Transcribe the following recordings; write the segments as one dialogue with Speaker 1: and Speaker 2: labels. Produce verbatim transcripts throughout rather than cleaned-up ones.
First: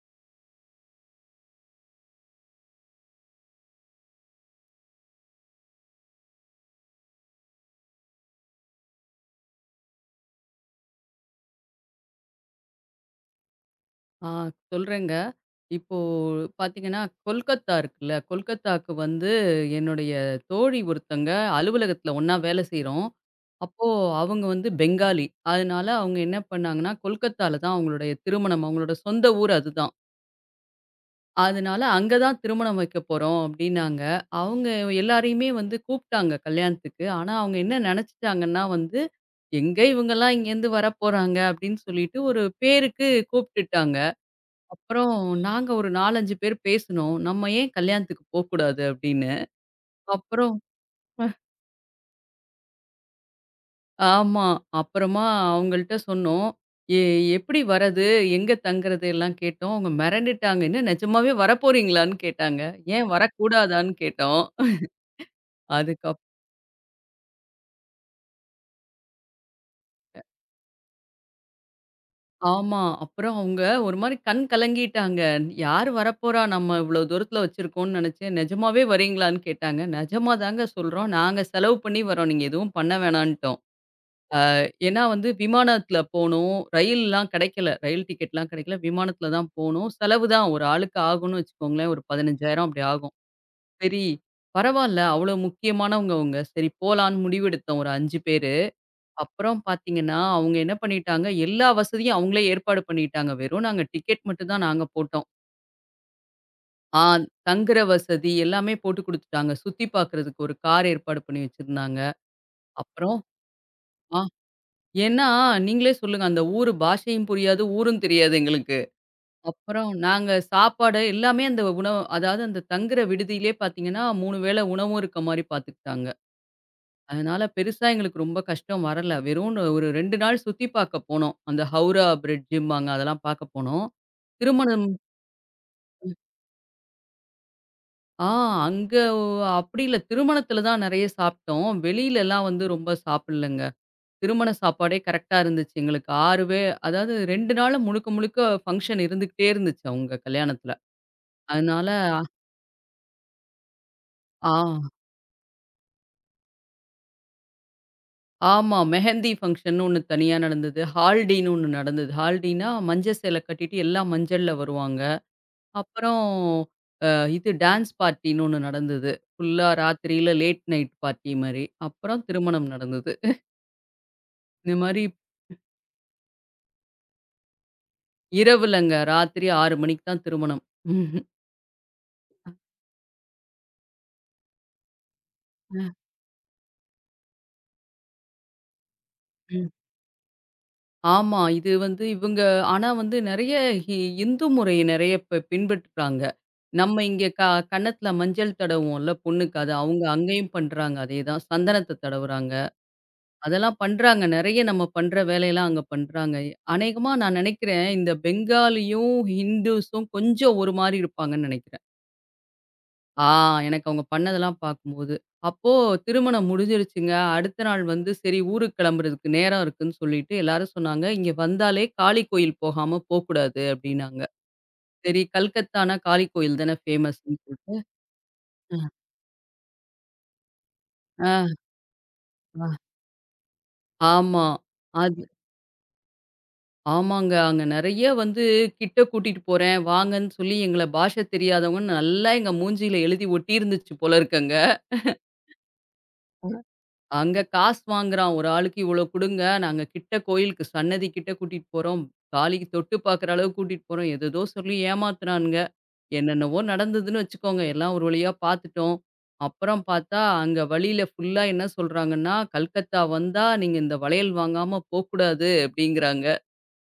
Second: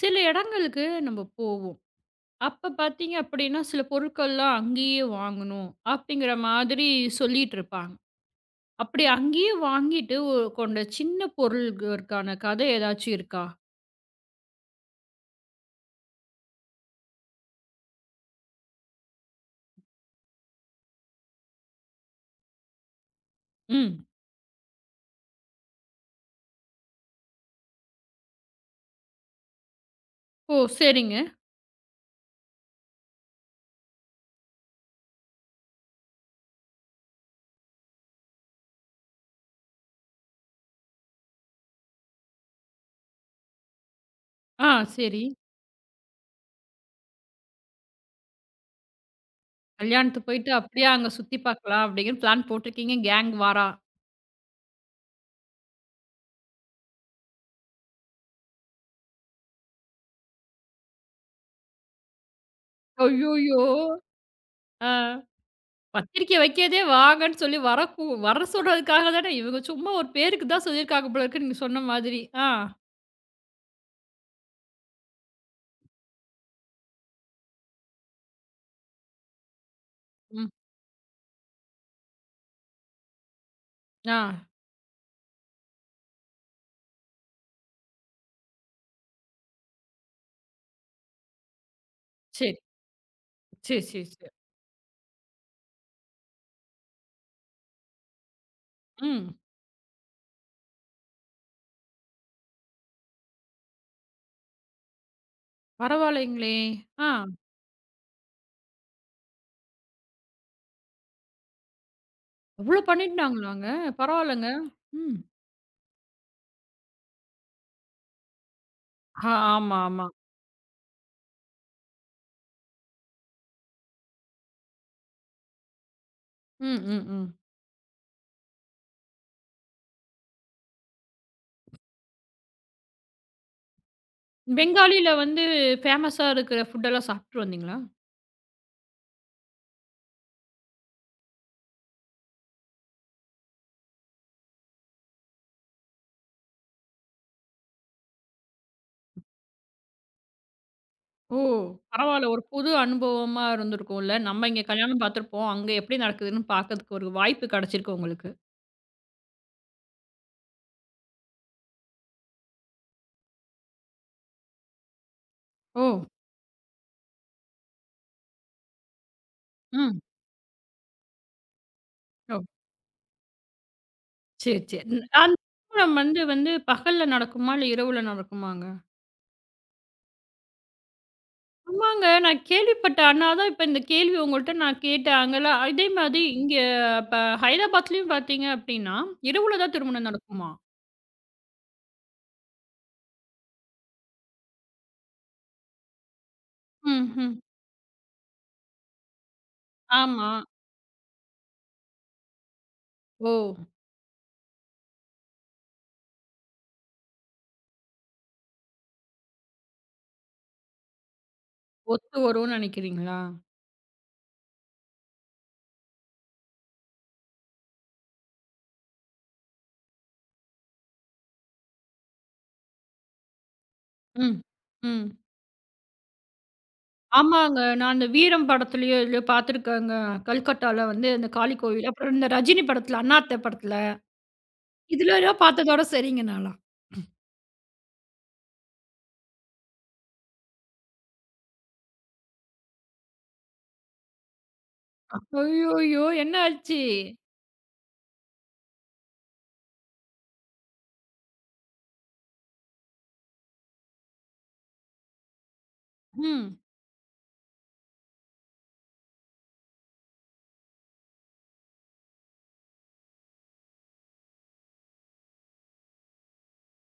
Speaker 1: சில இடங்களுக்கு நம்ம போ அப்ப பார்த்தீங்க அப்படின்னா, சில பொருட்கள்லாம் அங்கேயே வாங்கணும் அப்படிங்கிற மாதிரி சொல்லிட்டு இருப்பாங்க. அப்படி அங்கேயே வாங்கிட்டு ஒ கொண்ட சின்ன பொருள்களுக்கான கதை ஏதாச்சும் இருக்கா?
Speaker 2: ஆ சொல்றேங்க. இப்போ பார்த்தீங்கன்னா, கொல்கத்தா இருக்குல்ல, கொல்கத்தாக்கு வந்து என்னுடைய தோழி ஒருத்தங்க அலுவலகத்தில ஒண்ணா வேலை செய்றோம். அப்போ
Speaker 1: ம்.
Speaker 2: அவங்க வந்து பெங்காலி. அதனால அவங்க என்ன பண்ணாங்கன்னா, கொல்கத்தால தான் அவங்களுடைய திருமணம். அவங்களோட சொந்த ஊர் அதுதான்.
Speaker 1: ஓ! சரிங்க.
Speaker 2: அதனால அங்க தான் திருமணம் வைக்க போறோம் அப்டின்னாங்க. அவங்க எல்லாரையுமே வந்து கூப்ட்டாங்க கல்யாணத்துக்கு. ஆனா அவங்க என்ன நெனச்சுட்டாங்கன்னா வந்து, எங்க இவங்கலாம் இங்கேருந்து வரப்போறாங்க அப்டின்னு சொல்லிட்டு ஒரு பேருக்கு கூப்ட்டுட்டாங்க.
Speaker 1: ஆ
Speaker 2: அப்புறம்
Speaker 1: சரி.
Speaker 2: நாங்க ஒரு நான்கு, அஞ்சு பேர் பேசுனோம். நம்ம ஏன் கல்யாணத்துக்கு போக்கூடாது அப்படின்னு.
Speaker 1: கல்யாணத்துக்கு போயிட்டு
Speaker 2: அப்புறம்
Speaker 1: அப்படியே அங்க
Speaker 2: அ.
Speaker 1: சுத்தி பார்க்கலாம் அப்படின்னு பிளான் போட்டிருக்கீங்க. கேங் வாரா.
Speaker 2: ஆமா. அப்புறமா அவங்கள்ட்ட சொன்னோம். எ எப்படி வரது? எங்க தங்குறது? எல்லாம் கேட்டோம். அவங்க மிரண்டுட்டாங்க. என்ன நிஜமாவே வரப்போறீங்களான்னு கேட்டாங்க. ஏன்
Speaker 1: ஐய்யயோ!
Speaker 2: வரக்கூடாதான்னு கேட்டோம்.
Speaker 1: ஆ
Speaker 2: அதுக்கப்
Speaker 1: பத்திரிக்கை வைக்கிறதே வாங்கன்னு சொல்லி வர கூ வர சொல்றதுக்காக தானே. இவங்க சும்மா ஒரு பேருக்கு தான் சொல்லியிருக்காங்க போல இருக்கு. நீங்க சொன்ன மாதிரி. ஆ.
Speaker 2: ஆமா. அப்புறம் அவங்க ஒரு மாரி கண் கலங்கிட்டாங்க. யார் வரப்போறா? நம்ம இவ்வளோ தூரத்துல வச்சிருக்கோம்ன்னு நினைச்சேன். நிஜமாவே வரீங்களான்னு கேட்டாங்க. நிஜமா
Speaker 1: ம்.
Speaker 2: தாங்க சொல்றோம். நாங்க செலவு பண்ணி வரோம். நீங்க எதுவும் பண்ண வேணான்ட்டோம்.
Speaker 1: ஆ.
Speaker 2: ஏன்னா வந்து விமானத்துல போனோம். ரயில்லாம் கிடைக்கல. ரயில் டிக்கெட்லாம் கிடைக்கல. விமானத்துல தான் போனோம். செலவு தான் ஒரு ஆளுக்கு ஆகும்னு வச்சுக்கோங்களேன். ஒரு
Speaker 1: சரி.
Speaker 2: பதினைஞ்சாயிரம் அப்படி ஆகும்.
Speaker 1: சரி,
Speaker 2: சரி
Speaker 1: சரி, சரி.
Speaker 2: பரவால்ல. அவ்வளோ முக்கியமானவங்க அவங்க. சரி போலான்னு முடிவெடுத்தோம் ஒரு அஞ்சு பேரு.
Speaker 1: ம்.
Speaker 2: அப்புறம் பார்த்தீங்கன்னா, அவங்க என்ன பண்ணிட்டாங்க, எல்லா வசதியும் அவங்களே ஏற்பாடு பண்ணிட்டாங்க. வெறும் நாங்க டிக்கெட் மட்டும் தான் நாங்க போட்டோம்.
Speaker 1: பரவாயில்லைங்களே!
Speaker 2: ஆ
Speaker 1: ஆ.
Speaker 2: தங்குற வசதி எல்லாமே போட்டு குடுத்துட்டாங்க. சுத்தி பார்க்கறதுக்கு ஒரு கார் ஏற்பாடு பண்ணி வச்சிருந்தாங்க.
Speaker 1: அவ்ளோ
Speaker 2: அப்புறம்
Speaker 1: பண்ணிட்டாங்களாங்க?
Speaker 2: ஆ.
Speaker 1: பரவாயில்லங்க. ம்.
Speaker 2: ஏன்னா, நீங்களே சொல்லுங்க. அந்த ஊரு பாஷையும் புரியாது, ஊரும் தெரியாது எங்களுக்கு.
Speaker 1: ஆ ஆமா,
Speaker 2: அப்புறம்
Speaker 1: ஆமா.
Speaker 2: நாங்க சாப்பாடு எல்லாமே அந்த உணவு அதாவது அந்த தங்குற விடுதியிலே பார்த்தீங்கன்னா, மூணு வேள உணவும் இருக்க மாரி பார்த்துக்கிட்டாங்க.
Speaker 1: ம், ம், ம்.
Speaker 2: அதனால பெருசா எங்களுக்கு ரொம்ப கஷ்டம் வரல. வெறும் ஒரு ரெண்டு நாள் சுத்தி பார்க்க போனோம். அந்த ஹவுரா பிரிட்ஜும்பாங்க அதெல்லாம் பார்க்க போனோம். திருமணம்
Speaker 1: பெங்காலில வந்து ஃபேமஸா இருக்கிற ஃபுட்டெல்லாம் சாப்பிட்டு வந்தீங்களா?
Speaker 2: ஆ அங்க அப்படி இல்ல. திருமணத்தில தான் நெறைய சாப்பிட்டோம். வெளியிலலாம் வந்து ரொம்ப சாப்பிடலங்க. திருமண சாப்பாடே கரெக்ட்டா இருந்துச்சு எங்களுக்கு. ஆறு பே அதாவது ரெண்டு நாளு முழுக்க முழுக்க ஃபங்ஷன் இருந்துகிட்டே இருந்துச்சு அவங்க கல்யாணத்துல.
Speaker 1: ஓ!
Speaker 2: அதனால
Speaker 1: பரவாயில்ல. ஒரு புது அனுபவமா இருந்திருக்கும்ல. நம்ம
Speaker 2: ஆ
Speaker 1: இங்க கல்யாணம் பார்த்துருப்போம். அங்க எப்படி நடக்குதுன்னு பார்க்கறதுக்கு ஒரு வாய்ப்பு கிடைச்சிருக்கு உங்களுக்கு.
Speaker 2: ஆமா. மெஹந்தி ஃபங்ஷன்னு ஒண்ணு தனியா நடந்தது. ஹால்டின்னு ஒண்ணு நடந்தது. ஹால்டின்னா மஞ்ச சேலை கட்டிட்டு எல்லாம் மஞ்சள்ல வருவாங்க.
Speaker 1: ஓ!
Speaker 2: அப்புறம் அ இது டான்ஸ் பார்ட்டின்னு ஒண்ணு நடந்தது. ஃபுல்லா
Speaker 1: ம்.
Speaker 2: ராத்திரியில லேட் நைட் பார்ட்டி மாரி. அப்புறம்
Speaker 1: ஓ!
Speaker 2: திருமணம் நடந்தது.
Speaker 1: சரி,
Speaker 2: இந்த
Speaker 1: சரி.
Speaker 2: மாரி
Speaker 1: ந- அந்த திருமணம் வந்து வந்து பகல்ல நடக்குமா? இல்ல இரவுல நடக்குமாங்க?
Speaker 2: இரவுலங்க. ராத்திரி ஆறு மணிக்கு தான் திருமணம்.
Speaker 1: ஆமாங்க. நான் கேள்விப்பட்டேன். அதனால தான் இப்ப இந்த கேள்வி உங்கள்ட்ட நான் கேட்டேன். அங்கலாம் இதே மாதிரி இங்க இப்ப ஹைதராபாத்லயும் பார்த்தீங்க அப்டின்னா, இரவுல
Speaker 2: ம்.
Speaker 1: தான் திருமணம் நடக்குமா?
Speaker 2: ஆமா. இது வந்து இவங்க ஆனா வந்து நெறைய ஹி இந்து முறைய நெறைய ப பின்பற்றுறாங்க. நம்ம இங்க
Speaker 1: ம்ஹ்ம்.
Speaker 2: க கன்னத்துல மஞ்சள் தடவுவோம்ல பொண்ணுக்கு. அது அவங்க
Speaker 1: ஆமா.
Speaker 2: அங்கேயும் பண்றாங்க அதேதான். சந்தனத்த தடவுறாங்க.
Speaker 1: ஓ!
Speaker 2: அதெல்லாம் பண்றாங்க. நெறைய நம்ம பண்ற வேலையெல்லாம் அங்க பண்றாங்க. அநேகமா நான் நெனைக்கிறேன், இந்த பெங்காலியும், ஹிந்துஸும் கொஞ்சம் ஒரு மாரி இருப்பாங்கன்னு நெனைக்கிறேன்.
Speaker 1: ஒத்து வரும்னு நெனைக்கிறீங்களா?
Speaker 2: ஆ எனக்கு அவங்க பண்ணதெல்லாம் பார்க்கும்போது. அப்போ திருமணம் முடிஞ்சிருச்சுங்க. அடுத்த நாள் வந்து சரி ஊருக்கு கிளம்புறதுக்கு நேரம் இருக்குன்னு சொல்லிட்டு எல்லாரும் சொன்னாங்க, "இங்க வந்தாலே காளி கோயில் போகாம போக்கூடாது" அப்படின்னாங்க.
Speaker 1: ம். ம்.
Speaker 2: சரி கல்கத்தானா காளி கோயில் தானே ஃபேமஸ்ன்னு
Speaker 1: ஆமாங்க.
Speaker 2: சொல்லிட்டு
Speaker 1: நான் அந்த வீரம் படத்துலயோ, எதுலயோ பார்த்துருக்கேங்க. கல்கட்டால வந்து அந்த
Speaker 2: ஆ
Speaker 1: காளி கோயில். அப்புறம் இந்த ரஜினி
Speaker 2: ஆ
Speaker 1: படத்துல, அண்ணாத்த படத்துல.
Speaker 2: ஆமா. அது
Speaker 1: இதுலலாம் பார்த்ததோட சரிங்க நான்லாம்.
Speaker 2: ஆமாங்க. அங்க நெறைய வந்து கிட்ட கூட்டிட்டு போறேன் வாங்கன்னு சொல்லி எங்கள பாஷை தெரியாதவங்கன்னு நல்லா எங்க மூஞ்சியில எழுதி ஒட்டியிருந்துச்சு போல இருக்குங்க.
Speaker 1: ஐய்யய்யோ! என்ன ஆச்சு?
Speaker 2: அங்க காசு வாங்குறான். ஒரு ஆளுக்கு இவ்வளோ குடுங்க. நாங்க கிட்ட கோயிலுக்கு சன்னதி கிட்ட கூட்டிட்டு போறோம். காலிக்கு தொட்டு பார்க்குற அளவுக்கு கூட்டிட்டு போறோம். ஏதேதோ சொல்லி ஏமாத்துறானுங்க.
Speaker 1: ம்.
Speaker 2: என்னென்னவோ நடந்ததுன்னு வச்சுக்கோங்க. எல்லாம் ஒரு வழியா பார்த்துட்டோம். அப்புறம் பார்த்தா, அங்க வழியில ஃபுல்லா என்ன சொல்றாங்கன்னா, "கல்கத்தா வந்தா நீங்க இந்த வளையல் வாங்காம போக்கூடாது" அப்படிங்கிறாங்க.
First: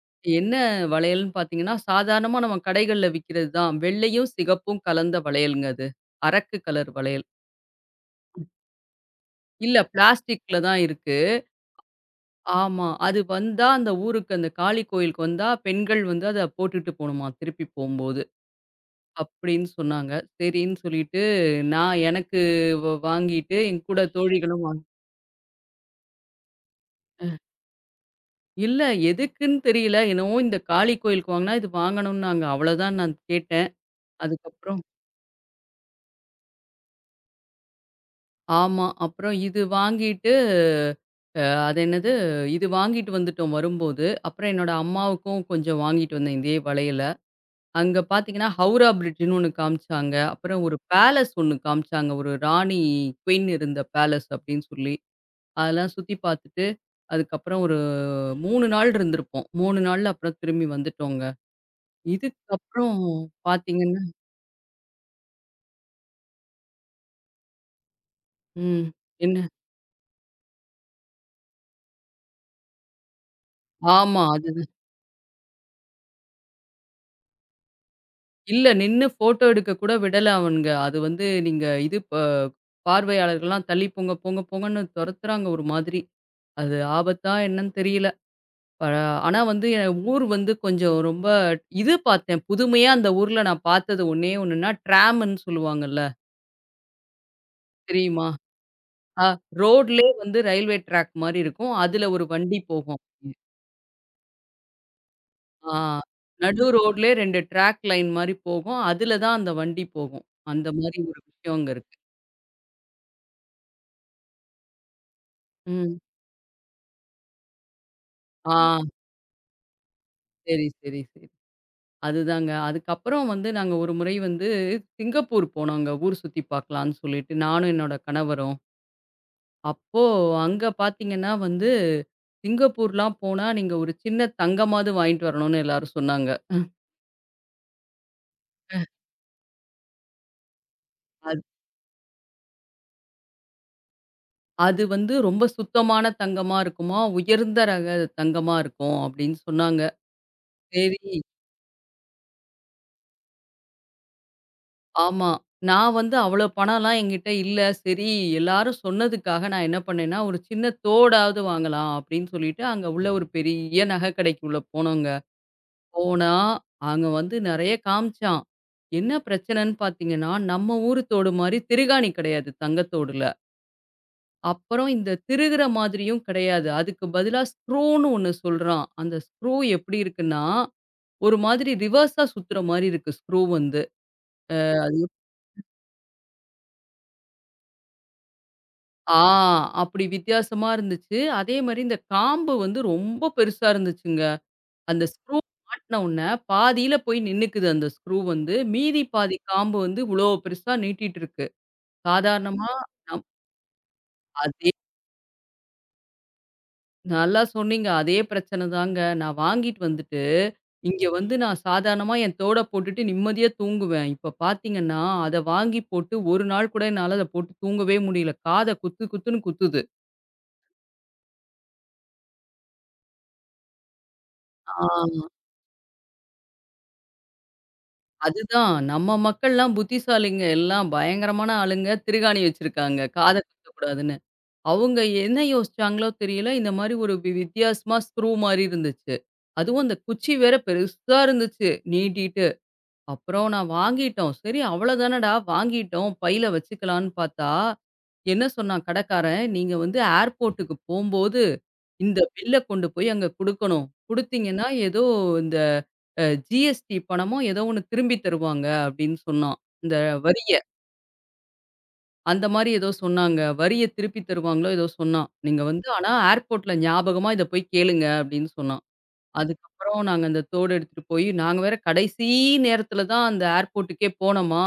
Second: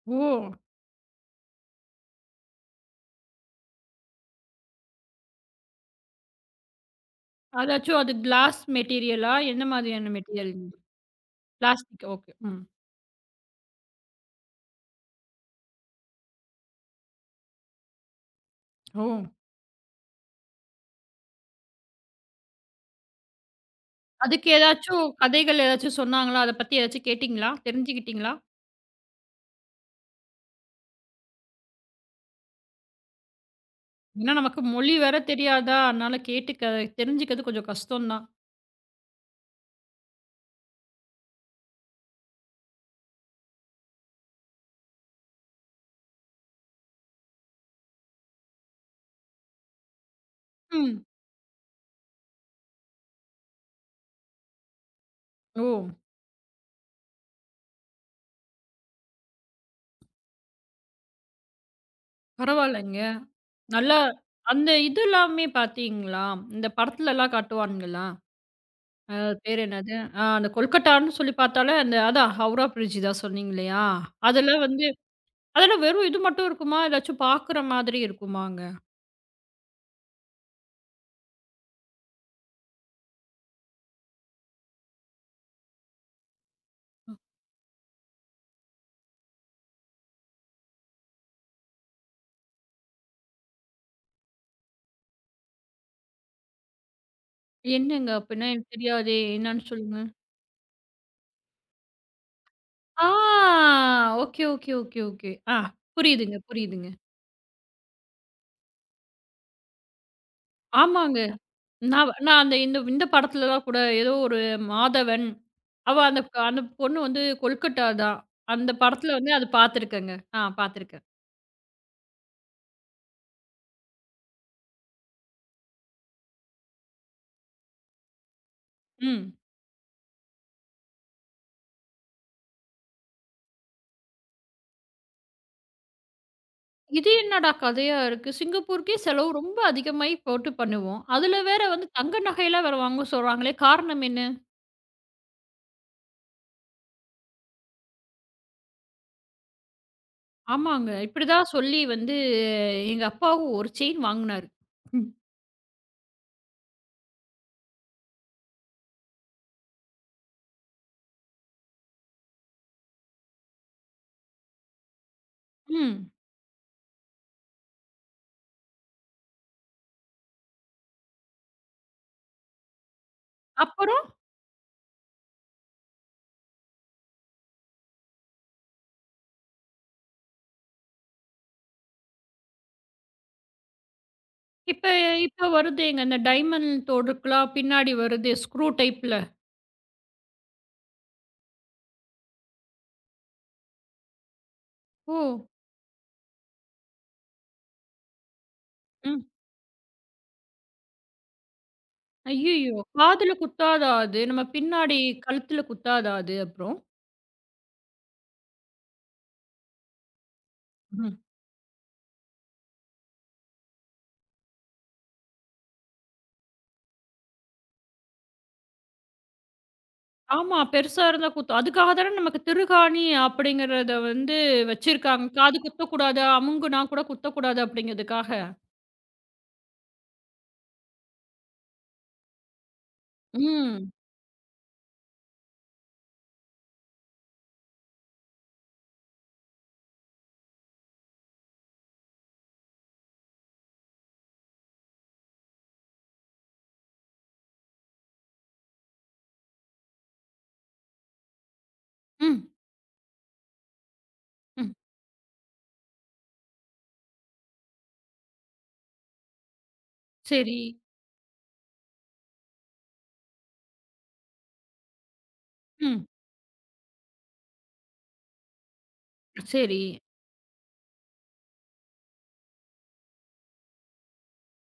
Speaker 1: ஓ!
Speaker 2: என்ன வளையல்ன்னு பார்த்தீங்கன்னா, சாதாரணமா நம்ம கடைகள்ல விக்கிறது தான். வெள்ளையும், சிகப்பும் கலந்த வளையல்ங்க அது. அரக்கு கலர் வளையல்.
Speaker 1: அதாச்சும் அது கிளாஸ் மெட்டீரியலா? என்ன
Speaker 2: இல்ல
Speaker 1: மாதிரியான மெட்டீரியல்?
Speaker 2: பிளாஸ்டிக்ல தான் இருக்கு.
Speaker 1: Plastic okay. ம்.
Speaker 2: ஆமா. அது வந்தா அந்த ஊருக்கு அந்த காளி கோயிலுக்கு வந்தா, பெண்கள் வந்து அத போட்டுட்டு போணுமா திருப்பி போம்போது.
Speaker 1: ஓ!
Speaker 2: அப்படின்னு சொன்னாங்க. சரின்னு சொல்லிட்டு நான் எனக்கு வ வாங்கிட்டு என் கூட
Speaker 1: அதுக்கு ம்.
Speaker 2: தோழிகளும் வாங்
Speaker 1: ஏதாச்சும் கதைகள் ஏதாச்சும் சொன்னாங்களா? அத பத்தி ஏதாச்சும் கேட்டீங்களா? தெரிஞ்சுக்கிட்டீங்களா?
Speaker 2: இல்ல எதுக்குன்னு தெரியல. என்னவோ இந்த காளி கோயிலுக்கு வாங்குனா இது வாங்கணும்னாங்க. அவ்வளோதான் நான் கேட்டேன்.
Speaker 1: ஏன்னா நமக்கு
Speaker 2: அதுக்கப்புறம்
Speaker 1: மொழி வேற தெரியாதா, அதனால கேட்டு க தெரிஞ்சுக்கிறது கொஞ்சம் கஷ்டம் தான்.
Speaker 2: ஆமா. அப்புறம் இது வாங்கிட்டு அ அது என்னது? இது வாங்கிட்டு வந்துட்டோம் வரும்போது. அப்புறம் என்னோட அம்மாவுக்கும் கொஞ்சம் வாங்கிட்டு வந்தேன் இதே வளையல. அங்க பார்த்தீங்கன்னா, ஹவுரா பிரிட்ஜ்ன்னு ஒண்ணு காமிச்சாங்க. அப்புறம் ஒரு
Speaker 1: ம்.
Speaker 2: பேலஸ் ஒண்ணு காமிச்சாங்க. ஒரு ராணி, குயின் இருந்த பேலஸ் அப்படின்னு சொல்லி.
Speaker 1: ஓ!
Speaker 2: அதெல்லாம் சுத்தி பார்த்துட்டு, அதுக்கப்புறம் ஒரு மூணு நாள் இருந்திருப்போம். மூணு நாள்ல அப்புறம் திரும்பி வந்துட்டோங்க. இதுக்கப்புறம்
Speaker 1: பரவாயில்லங்க. நல்லா
Speaker 2: பார்த்தீங்கன்னா
Speaker 1: அந்த இது எல்லாமே பார்த்தீங்களா? இந்த படத்துலலாம் காட்டுவானுங்களா?
Speaker 2: ம்.
Speaker 1: அ
Speaker 2: என்ன?
Speaker 1: பேர் என்னது? அ அந்த கொல்கட்டான்னு சொல்லி பார்த்தாலே அந்த அதான் ஹவுரா பிரிட்ஜ் தான் சொன்னீங்க இல்லையா?
Speaker 2: ஆமா.
Speaker 1: அதெல்லாம்
Speaker 2: அதுதான்.
Speaker 1: வந்து அதெல்லாம் வெறும் இது மட்டும் இருக்குமா? ஏதாச்சும் பார்க்குற மாதிரி இருக்குமாங்க?
Speaker 2: இல்ல நின்னு ஃபோட்டோ எடுக்க கூட விடல அவனுங்க. அது வந்து நீங்க இது ப பார்வையாளர்கள்லாம் தள்ளி போங்க, போங்க, போங்கன்னு தொரத்துறாங்க ஒரு மாதிரி. அது ஆபத்தா என்னன்னு தெரியல. அ ஆனா வந்து என் ஊர் வந்து கொஞ்சம் ரொம்ப இது பார்த்தேன். புதுமையா அந்த ஊர்ல நான் பார்த்தது ஒண்ணே ஒண்ணுன்னா, ட்ராம்ன்னு சொல்லுவாங்கல்ல.
Speaker 1: என்னங்க
Speaker 2: தெரியுமா?
Speaker 1: அப்படின்னா எனக்கு தெரியாதே!
Speaker 2: அ
Speaker 1: என்னன்னு சொல்லுங்க.
Speaker 2: ரோட்லயே வந்து ரயில்வே ட்ராக் மாரி இருக்கும். அதுல ஒரு வண்டி போகும்.
Speaker 1: ஆ! Okay, okay, okay, okay. ஆ
Speaker 2: ஆ
Speaker 1: புரியுதுங்க,
Speaker 2: நடு
Speaker 1: புரியுதுங்க.
Speaker 2: ரோட்லயே ரெண்டு ட்ராக் லைன் மாரி போகும். அதுல தான் அந்த வண்டி போகும். அந்த மாரி ஒரு
Speaker 1: ஆமாங்க.
Speaker 2: விஷயம் அங்க இருக்கு.
Speaker 1: நான் நான் அந்த இந்த இந்த படத்துலலாம் கூட ஏதோ ஒரு மாதவன், அவ
Speaker 2: ம்.
Speaker 1: அந்த அந்த பொண்ணு வந்து கொல்கட்டா தான். அந்த
Speaker 2: ஆ
Speaker 1: படத்துல வந்து அது பார்த்துருக்கேங்க. ஆ
Speaker 2: சரி, சரி,
Speaker 1: பார்த்துருக்கேன்.
Speaker 2: சரி. அதுதாங்க. அதுக்கப்புறம் வந்து நாங்க ஒரு முறை வந்து சிங்கப்பூர் போனோங்க. ஊர் சுத்தி பார்க்கலான்னு சொல்லிட்டு, நானும் என்னோட கணவரும்.
Speaker 1: ம்.
Speaker 2: அப்போ அங்க பார்த்தீங்கன்னா வந்து, சிங்கப்பூர்லாம் போனா நீங்க ஒரு சின்ன தங்கமாவது வாங்கிட்டு வரணும்னு எல்லாரும் சொன்னாங்க.
Speaker 1: இது என்னடா கதையா இருக்கு? சிங்கப்பூருக்கே செலவு ரொம்ப அதிகமாயி போட்டு பண்ணுவோம். அதுல
Speaker 2: அது
Speaker 1: வேற வந்து தங்க நகையெல்லாம் வேற வாங்க சொல்றாங்களே! காரணம் என்ன?
Speaker 2: அது வந்து ரொம்ப சுத்தமான தங்கமா இருக்குமா, உயர்ந்த ரக தங்கமா இருக்கும் அப்படின்னு சொன்னாங்க.
Speaker 1: ஆமாங்க.
Speaker 2: சரி
Speaker 1: இப்படிதான் சொல்லி வந்து எங்க அப்பாவும் ஒரு செயின் வாங்குனாரு. ம்.
Speaker 2: ஆமா. நான் வந்து அவ்வளோ பணம்லாம் என்கிட்ட இல்ல. சரி எல்லாரும் சொன்னதுக்காக நான் என்ன பண்ணேன்னா, ஒரு சின்ன தோடாவது வாங்கலாம் அப்படின்னு சொல்லிட்டு, அங்க உள்ள ஒரு பெரிய நகை கடைக்குள்ள போனோங்க.
Speaker 1: ம்.
Speaker 2: போனா, அங்க வந்து நெறைய காமிச்சான். என்ன பிரச்சனைன்னு பார்த்தீங்கன்னா, நம்ம ஊரு தோடு மாரி திருகாணி கிடையாது தங்கத்தோடுல.
Speaker 1: அப்புறம்
Speaker 2: அப்புறம் இந்த திருகுற மாதிரியும் கிடையாது. அதுக்கு பதிலா ஸ்க்ரூன்னு ஒண்ணு சொல்றான். அந்த ஸ்க்ரூ எப்படி இருக்குன்னா, ஒரு மாதிரி ரிவர்ஸா சுத்துற மாரி இருக்கு ஸ்க்ரூ வந்து.
Speaker 1: இப்ப
Speaker 2: அது
Speaker 1: இப்ப வருதேங்க. இந்த டைமண்ட் தோடுக்குலாம் பின்னாடி வருதே ஸ்க்ரூ டைப்ல.
Speaker 2: ஆ அப்படி வித்தியாசமா இருந்துச்சு. அதே மாரி இந்த காம்பு வந்து ரொம்ப பெருசா இருந்துச்சுங்க. அந்த
Speaker 1: ஓ!
Speaker 2: ஸ்க்ரூ மாட்டுன உடனே பாதியில போய் நின்னுக்குது அந்த ஸ்க்ரூ வந்து. மீதி
Speaker 1: ம்.
Speaker 2: பாதி காம்பு வந்து இவ்வளோ பெருசா நீட்டிட்டு இருக்கு. சாதாரணமா
Speaker 1: ஐய்யய்யோ!
Speaker 2: நம்
Speaker 1: காதுல குத்தாதா அது? நம்ம
Speaker 2: அதே
Speaker 1: பின்னாடி கழுத்துல குத்தாதா அது அப்புறம்?
Speaker 2: நல்லா சொன்னீங்க. அதே பிரச்சனை தாங்க. நான் வாங்கிட்டு வந்துட்டு, இங்க
Speaker 1: ம்.
Speaker 2: வந்து நான் சாதாரணமா என் தோட போட்டுட்டு நிம்மதியா தூங்குவேன். இப்ப பார்த்தீங்கன்னா, அத வாங்கி போட்டு ஒரு நாள் கூட என்னால அத போட்டு தூங்கவே முடியல. காத குத்து குத்துன்னு குத்துது.
Speaker 1: ஆமா. பெருசா இருந்தா குத்தும். அதுக்காக தானே நமக்கு திருகாணி அப்படிங்கிறத வந்து
Speaker 2: ஆ
Speaker 1: வச்சிருக்காங்க. காது குத்தக்கூடாது, அமுங்குனா கூட குத்தக்கூடாது அப்படிங்கிறதுக்காக.
Speaker 2: அதுதான். நம்ம மக்கள்லாம் புத்திசாலிங்க. எல்லாம் பயங்கரமான ஆளுங்க. திருகாணி வச்சிருக்காங்க. காத
Speaker 1: ம்.
Speaker 2: குத்தக்கூடாதுன்னு. அவங்க என்ன யோசிச்சாங்களோ தெரியல. இந்த மாரி ஒரு வி வித்தியாசமா ஸ்க்ரூ மாரி இருந்துச்சு. அதுவும் அந்த குச்சி வேற பெருசா இருந்துச்சு. நீட்டிட்டு. அப்புறம் நான் வாங்கிட்டோம். சரி அவ்வளோதானடா வாங்கிட்டோம். பையில வச்சுக்கலான்னு பார்த்தா, என்ன சொன்னான் கடைக்காரன், "நீங்க வந்து ஏர்போர்ட்டுக்கு போம்போது, இந்த
Speaker 1: ம்.
Speaker 2: பில்ல கொண்டு போய் அங்க குடுக்கணும். குடுத்தீங்கன்னா,
Speaker 1: ம்.
Speaker 2: ஏதோ இந்த அ ஜி எஸ் டி பணமோ ஏதோ ஒண்ணு திரும்பி தருவாங்க." அப்படின்னு சொன்னான். இந்த வரிய.
Speaker 1: சரி.
Speaker 2: அந்த மாரி ஏதோ சொன்னாங்க. வரிய திருப்பி தருவாங்களோ ஏதோ சொன்னான். "நீங்க வந்து
Speaker 1: ம்.
Speaker 2: ஆனா ஏர்போர்ட்ல ஞாபகமா இத போய் கேளுங்க." அப்படின்னு சொன்னான்.
Speaker 1: சரி.
Speaker 2: அதுக்கப்புறம் நாங்க அந்த தோடு எடுத்துட்டு போய், நாங்க வேற கடைசி நேரத்தில தான் அந்த ஏர்போர்ட்டுக்கே போனோமா,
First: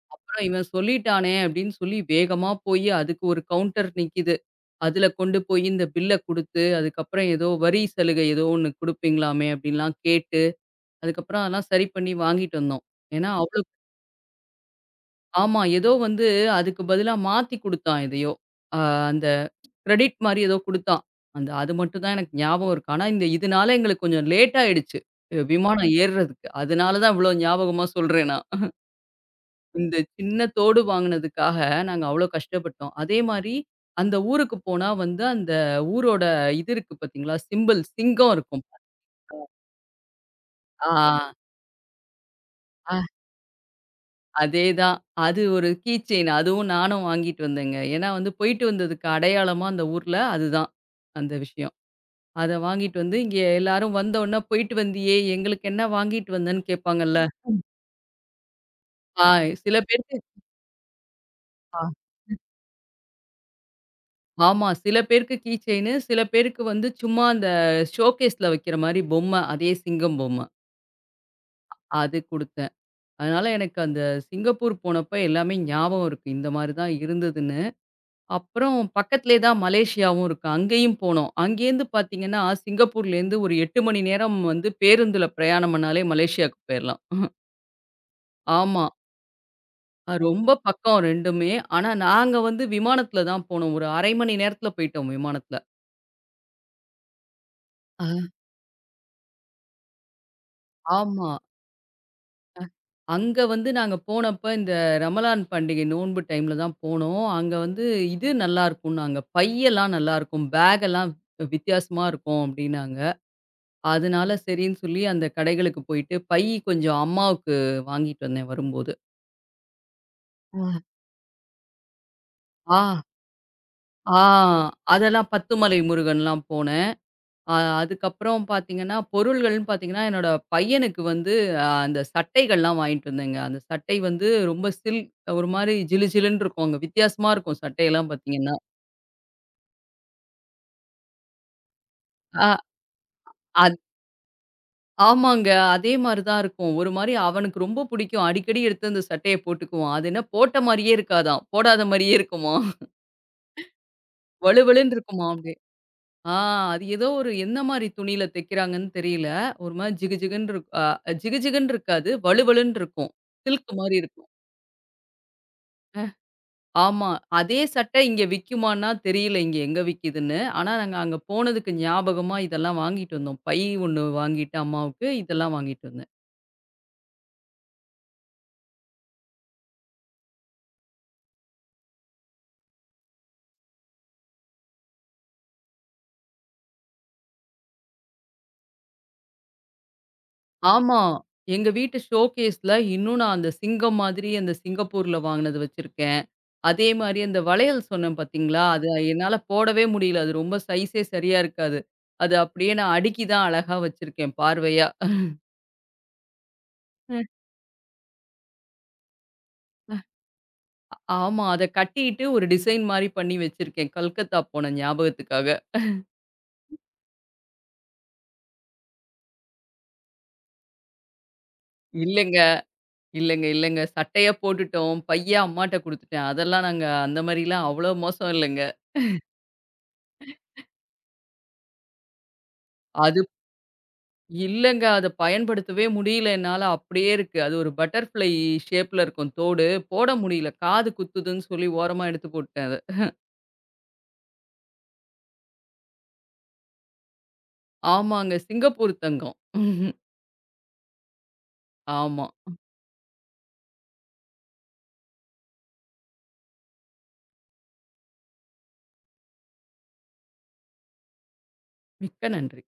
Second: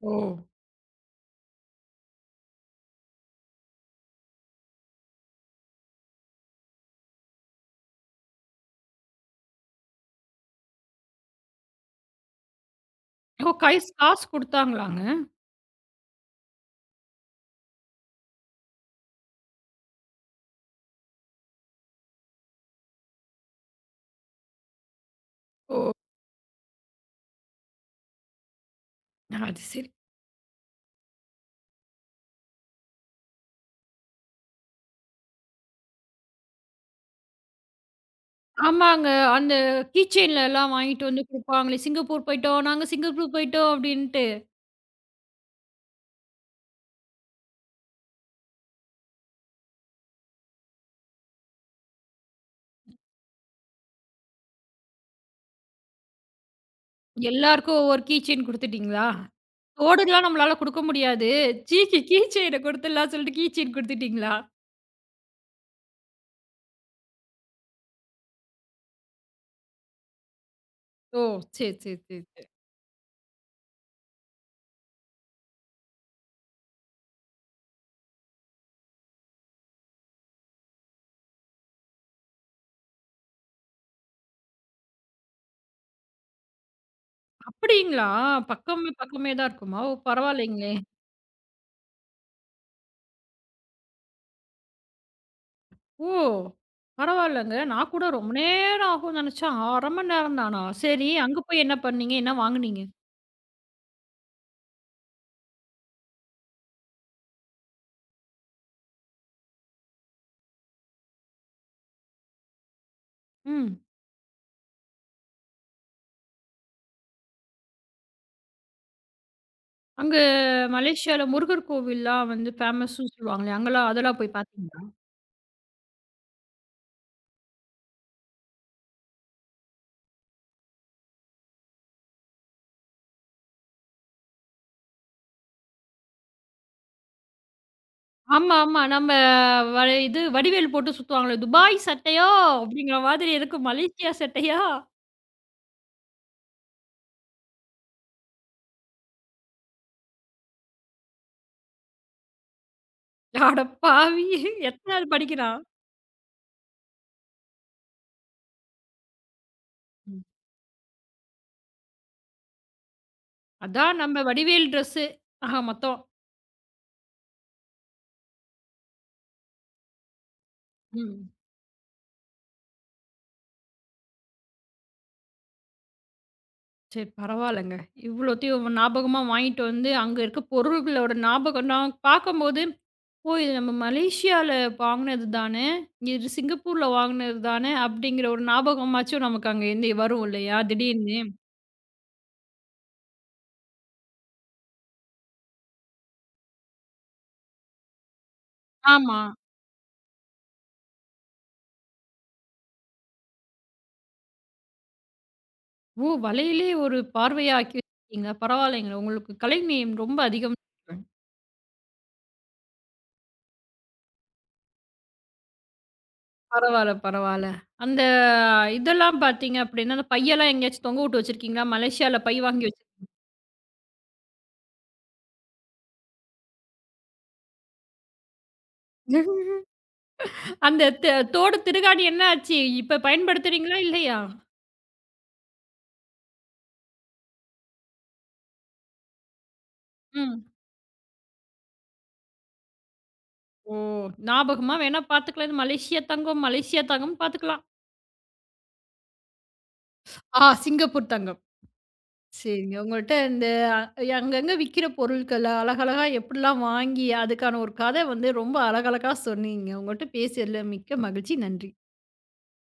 Speaker 1: ஓ!
Speaker 2: அப்புறம் இவன் சொல்லிட்டானே அப்படின்னு சொல்லி வேகமா போய் அதுக்கு ஒரு கவுண்டர் நிக்கிது. அதில கொண்டு போய் இந்த பில்ல குடுத்து, அதுக்கப்புறம் ஏதோ வரி சலுகை ஏதோ ஒண்ணு குடுப்பீங்களாமே அப்படின்லாம் கேட்டு, அதுக்கப்புறம் அதெல்லாம் சரி பண்ணி வாங்கிட்டு வந்தோம். ஏன்னா
Speaker 1: ஓ!
Speaker 2: அவ்வளோ
Speaker 1: கைஸ் காசு குடுத்தாங்களாங்க?
Speaker 2: ஆமா. ஏதோ வந்து அதுக்கு பதிலா மாத்தி குடுத்தான் எதையோ. அ அந்த கிரெடிட் மாரி ஏதோ குடுத்தான். அந்த அது மட்டும் தான் எனக்கு ஞாபகம் இருக்கு. ஆனா, இந்த இதனால எங்களுக்கு கொஞ்சம் லேட் ஆயிடுச்சு. அ விமானம்
Speaker 1: ஓ!
Speaker 2: ஏறுறதுக்கு. அதனால தான் இவ்ளோ ஞாபகமா சொல்றேன் நான்.
Speaker 1: அது சரி.
Speaker 2: இந்த சின்ன தோடு வாங்குனதுக்காக நாங்க அவ்ளோ கஷ்டப்பட்டோம். அதே மாரி அந்த ஊருக்கு போனா வந்து அந்த ஊரோட இது இருக்கு பார்த்தீங்களா? சிம்பல் சிங்கம் இருக்கும்.
Speaker 1: ஆமாங்க. அந்த கீ செயின்லலாம் வாங்கிட்டு வந்து
Speaker 2: ஆ,
Speaker 1: குடுப்பாங்களே, சிங்கப்பூர் போயிட்டோம், நாங்க
Speaker 2: அ
Speaker 1: சிங்கப்பூர் போயிட்டோம் அப்டின்ட்டு.
Speaker 2: அதேதான். அது ஒரு கீ செயின் அதுவும் நானும் வாங்கிட்டு வந்தேங்க. ஏன்னா வந்து போயிட்டு வந்ததுக்கு அடையாளமா அந்த ஊர்ல அதுதான் அந்த விஷயம். அத வாங்கிட்டு வந்து, இங்க எல்லாரும் வந்தோன்ன, "போயிட்டு வந்தியே, எங்களுக்கு என்ன வாங்கிட்டு வந்தன்னு?" கேட்பாங்கல்ல.
Speaker 1: எல்லாருக்கும் ஒவ்வொரு கீ செயின் குடுத்துட்டீங்களா?
Speaker 2: ஆ சில பேருக்கு
Speaker 1: தோடுலாம் நம்மளால குடுக்க முடியாது.
Speaker 2: ஆ
Speaker 1: சீக்கி கீ செயின குடுத்துடலாம் சொல்லிட்டு கீ செயின் குடுத்துட்டீங்களா?
Speaker 2: ஆமா. சில பேருக்கு கீ செயினு, சில பேருக்கு வந்து சும்மா அந்த ஷோகேஸ்ல வைக்கிற மாரி பொம்மை, அதே சிங்கம் பொம்மை.
Speaker 1: ஓ! சரி, சரி,
Speaker 2: அது
Speaker 1: சரி, சரி.
Speaker 2: குடுத்தேன். அதனால எனக்கு அந்த சிங்கப்பூர் போனப்ப எல்லாமே ஞாபகம் இருக்கு. இந்த மாரி தான் இருந்ததுன்னு. அப்புறம் பக்கத்திலேயே தான் மலேசியாவும் இருக்கு. அங்கேயும் போனோம். அங்கேருந்து பார்த்தீங்கன்னா, சிங்கப்பூர்லேருந்து ஒரு எட்டு மணி நேரம் வந்து பேருந்துல பிரயாணம் பண்ணாலே மலேசியாவுக்கு போயிரலாம்.
Speaker 1: அப்படிங்களா?
Speaker 2: ஆமா.
Speaker 1: பக்கமே பக்கமே தான் இருக்குமா? ஓ!
Speaker 2: அ ரொம்ப
Speaker 1: பரவாயில்லைங்களே.
Speaker 2: பக்கம் ரெண்டுமே. ஆனா நாங்க வந்து விமானத்துல தான் போனோம். ஒரு அரை மணி நேரத்துல போயிட்டோம் விமானத்துல.
Speaker 1: ஓ! பரவாயில்லங்க. நான் கூட
Speaker 2: ஆ.
Speaker 1: ரொம்ப நேரம் ஆகும்னு நெனச்சேன். அரை மணி நேரம் தானா? சரி,
Speaker 2: ஆமா.
Speaker 1: அங்க போய் என்ன பண்ணீங்க? என்ன வாங்குனீங்க?
Speaker 2: அங்க வந்து நாங்க போனப்ப இந்த ரமலான் பண்டிகை நோன்பு டைம்ல தான் போனோம். அங்க வந்து இது நல்லாருக்கும்னாங்க. பையெல்லாம் நல்லாருக்கும். பேக் எல்லாம் வித்தியாசமா இருக்கும் அப்டின்னாங்க.
Speaker 1: ம்.
Speaker 2: அதனால சரின்னு சொல்லி அந்த கடைகளுக்கு போயிட்டு பை கொஞ்சம் அம்மாவுக்கு வாங்கிட்டு வந்தேன் வரும்போது.
Speaker 1: அங்க
Speaker 2: ஆ.
Speaker 1: மலேசியால முருகர் கோவில்லாம் வந்து
Speaker 2: ஆ,
Speaker 1: ஃபேமஸ்ன்னு சொல்லுவாங்களே, அங்கலாம் அதெல்லாம்
Speaker 2: ஆ
Speaker 1: போய் பார்த்தீங்களா?
Speaker 2: அதெல்லாம் 'பத்துமலை முருகன்லாம்' போனோம். அ அதுக்கப்புறம் பார்த்தீங்கன்னா, பொருள்கள்னு பார்த்தீங்கன்னா, என்னோட பையனுக்கு வந்து அ அந்த சட்டைகள்லாம் வாங்கிட்டு வந்தேங்க. அந்த சட்டை வந்து ரொம்ப சில் ஒரு மாரி ஜிலு ஜிலுன்னு இருக்கும். அங்க வித்தியாசமா இருக்கும் சட்டையெல்லாம்
Speaker 1: ஆமா,
Speaker 2: பார்த்தீங்கன்னா.
Speaker 1: ஆமா. நம்ம வ இது வடிவேல் போட்டு சுத்துவாங்களே, "துபாய் சட்டையா?"
Speaker 2: அ
Speaker 1: அப்படிங்கிற மாதிரி இருக்கு,
Speaker 2: அது
Speaker 1: "மலேசியா சட்டையா?"
Speaker 2: ஆமாங்க. அதே மாரி தான் இருக்கும். ஒரு மாரி அவனுக்கு ரொம்ப பிடிக்கும். அடிக்கடி எடுத்து அந்த சட்டைய போட்டுக்குவான். அது என்ன போட்ட மாரியே இருக்காதாம். போடாத மாரியே இருக்குமாம்.
Speaker 1: அட பாவி!
Speaker 2: வழுவழுன்னு
Speaker 1: எத்தனாவது
Speaker 2: இருக்குமாம் அப்டியே.
Speaker 1: படிக்கிறான்?
Speaker 2: ஆ அது ஏதோ ஒரு என்ன மாரி துணியில தைக்கிறாங்கன்னு தெரியல. ஒரு மாரி ஜிகு
Speaker 1: ம்.
Speaker 2: ஜிகுன்னு இருக் அ ஜிகு ஜிகுன்னு இருக்காது. வழுவழுன்னு இருக்கும். சில்க் மாரி
Speaker 1: அதான் நம்ம
Speaker 2: இருக்கும்.
Speaker 1: வடிவேல் ட்ரெஸ்ஸு. ஆக மொத்தம்.
Speaker 2: ஆமா. அதே சட்டை இங்க விக்குமான்னா தெரியல, இங்க எங்க விக்குதுன்னு. ஆனா, நாங்க அங்க
Speaker 1: ம்.
Speaker 2: போனதுக்கு ஞாபகமா இதெல்லாம் வாங்கிட்டு வந்தோம். பை ஒண்ணு வாங்கிட்டு அம்மாவுக்கு, இதெல்லாம் வாங்கிட்டு வந்தேன்.
Speaker 1: சரி பரவால்லங்க. இவ்வளோத்தையும் ஞாபகமா வாங்கிட்டு வந்து, அங்க இருக்க பொருள்களோட ஞாபகம் நான் பார்க்கும்போது ஓ! இது நம்ம மலேஷியால வாங்குனது தானே! இது சிங்கப்பூர்ல வாங்குனது தானே! அப்படிங்கிற ஒரு ஞாபகமாச்சும் நமக்கு அங்க இருந்து வரும் இல்லையா?
Speaker 2: ஆமா.
Speaker 1: திடீர்னு.
Speaker 2: எங்க வீட்டு ஷோகேஸ்ல இன்னும் நான் அந்த சிங்கம் மாதிரி அந்த சிங்கப்பூர்ல வாங்குனது வச்சிருக்கேன். அதே மாரி அந்த வளையல் சொன்னேன் பார்த்தீங்களா? அது
Speaker 1: ஆமா.
Speaker 2: என்னால போடவே முடியல. அது ரொம்ப சைஸே சரியா இருக்காது. அது அப்படியே நான் அடுக்கி தான் அழகா வச்சிருக்கேன் பார்வையா.
Speaker 1: ஓ! வலையிலே ஒரு
Speaker 2: ம்.
Speaker 1: பார்வையா ஆக்கி வச்சிருக்கீங்களா? பரவாயில்லைங்க. உங்களுக்கு கலை நேயம் ரொம்ப அதிகம்.
Speaker 2: ஆமா. அத கட்டிட்டு ஒரு டிசைன் மாரி பண்ணி வச்சிருக்கேன். கல்கத்தா போன ஞாபகத்துக்காக.
Speaker 1: பரவால்ல, பரவால்ல. அந்த இதெல்லாம் பார்த்தீங்க அப்படின்னா, அந்த பையெல்லாம் எங்கேயாச்சும் தொங்க விட்டு வச்சிருக்கீங்களா? மலேஷியால பை
Speaker 2: இல்லங்க.
Speaker 1: வாங்கி வச்சு
Speaker 2: இல்லங்க, இல்லங்க. சட்டையா போட்டுட்டோம். பைய அம்மாட்ட குடுத்துட்டேன். அதெல்லாம் நாங்க அந்த மாரிலாம் அவ்வளோ மோசம் இல்லங்க.
Speaker 1: அந்த த தோடு திருகாணி என்ன ஆச்சு? இப்ப
Speaker 2: அது
Speaker 1: பயன்படுத்துறீங்களா? இல்லையா?
Speaker 2: இல்லங்க. அத பயன்படுத்தவே முடியல என்னால. அப்படியே இருக்கு. அது ஒரு பட்டர்ஃப்ளை ஷேப்ல இருக்கும் தோடு. போட முடியல.
Speaker 1: ம்.
Speaker 2: காது குத்துதுன்னு சொல்லி ஓரமா எடுத்து போட்டுட்டேன் அத.
Speaker 1: ஓ! ஞாபகமா வேணா பார்த்துக்கலாம். இது மலேஷியா தங்கம், மலேஷியா தங்கம்னு பார்த்துக்கலாம்.
Speaker 2: ஆமாங்க. சிங்கப்பூர் தங்கம்.
Speaker 1: ஆ சிங்கப்பூர் தங்கம்.
Speaker 2: ஆமா.
Speaker 1: சரிங்க. உங்கள்ட்ட இந்த அ- அங்கங்க விக்கிற பொருட்கள அழகழகா எப்படிலாம் வாங்கி, அதுக்கான ஒரு கத வந்து ரொம்ப அழகழகா சொன்னீங்க. உங்கள்ட்ட பேசியதில மிக்க மகிழ்ச்சி. நன்றி.
Speaker 2: மிக்க நன்றி.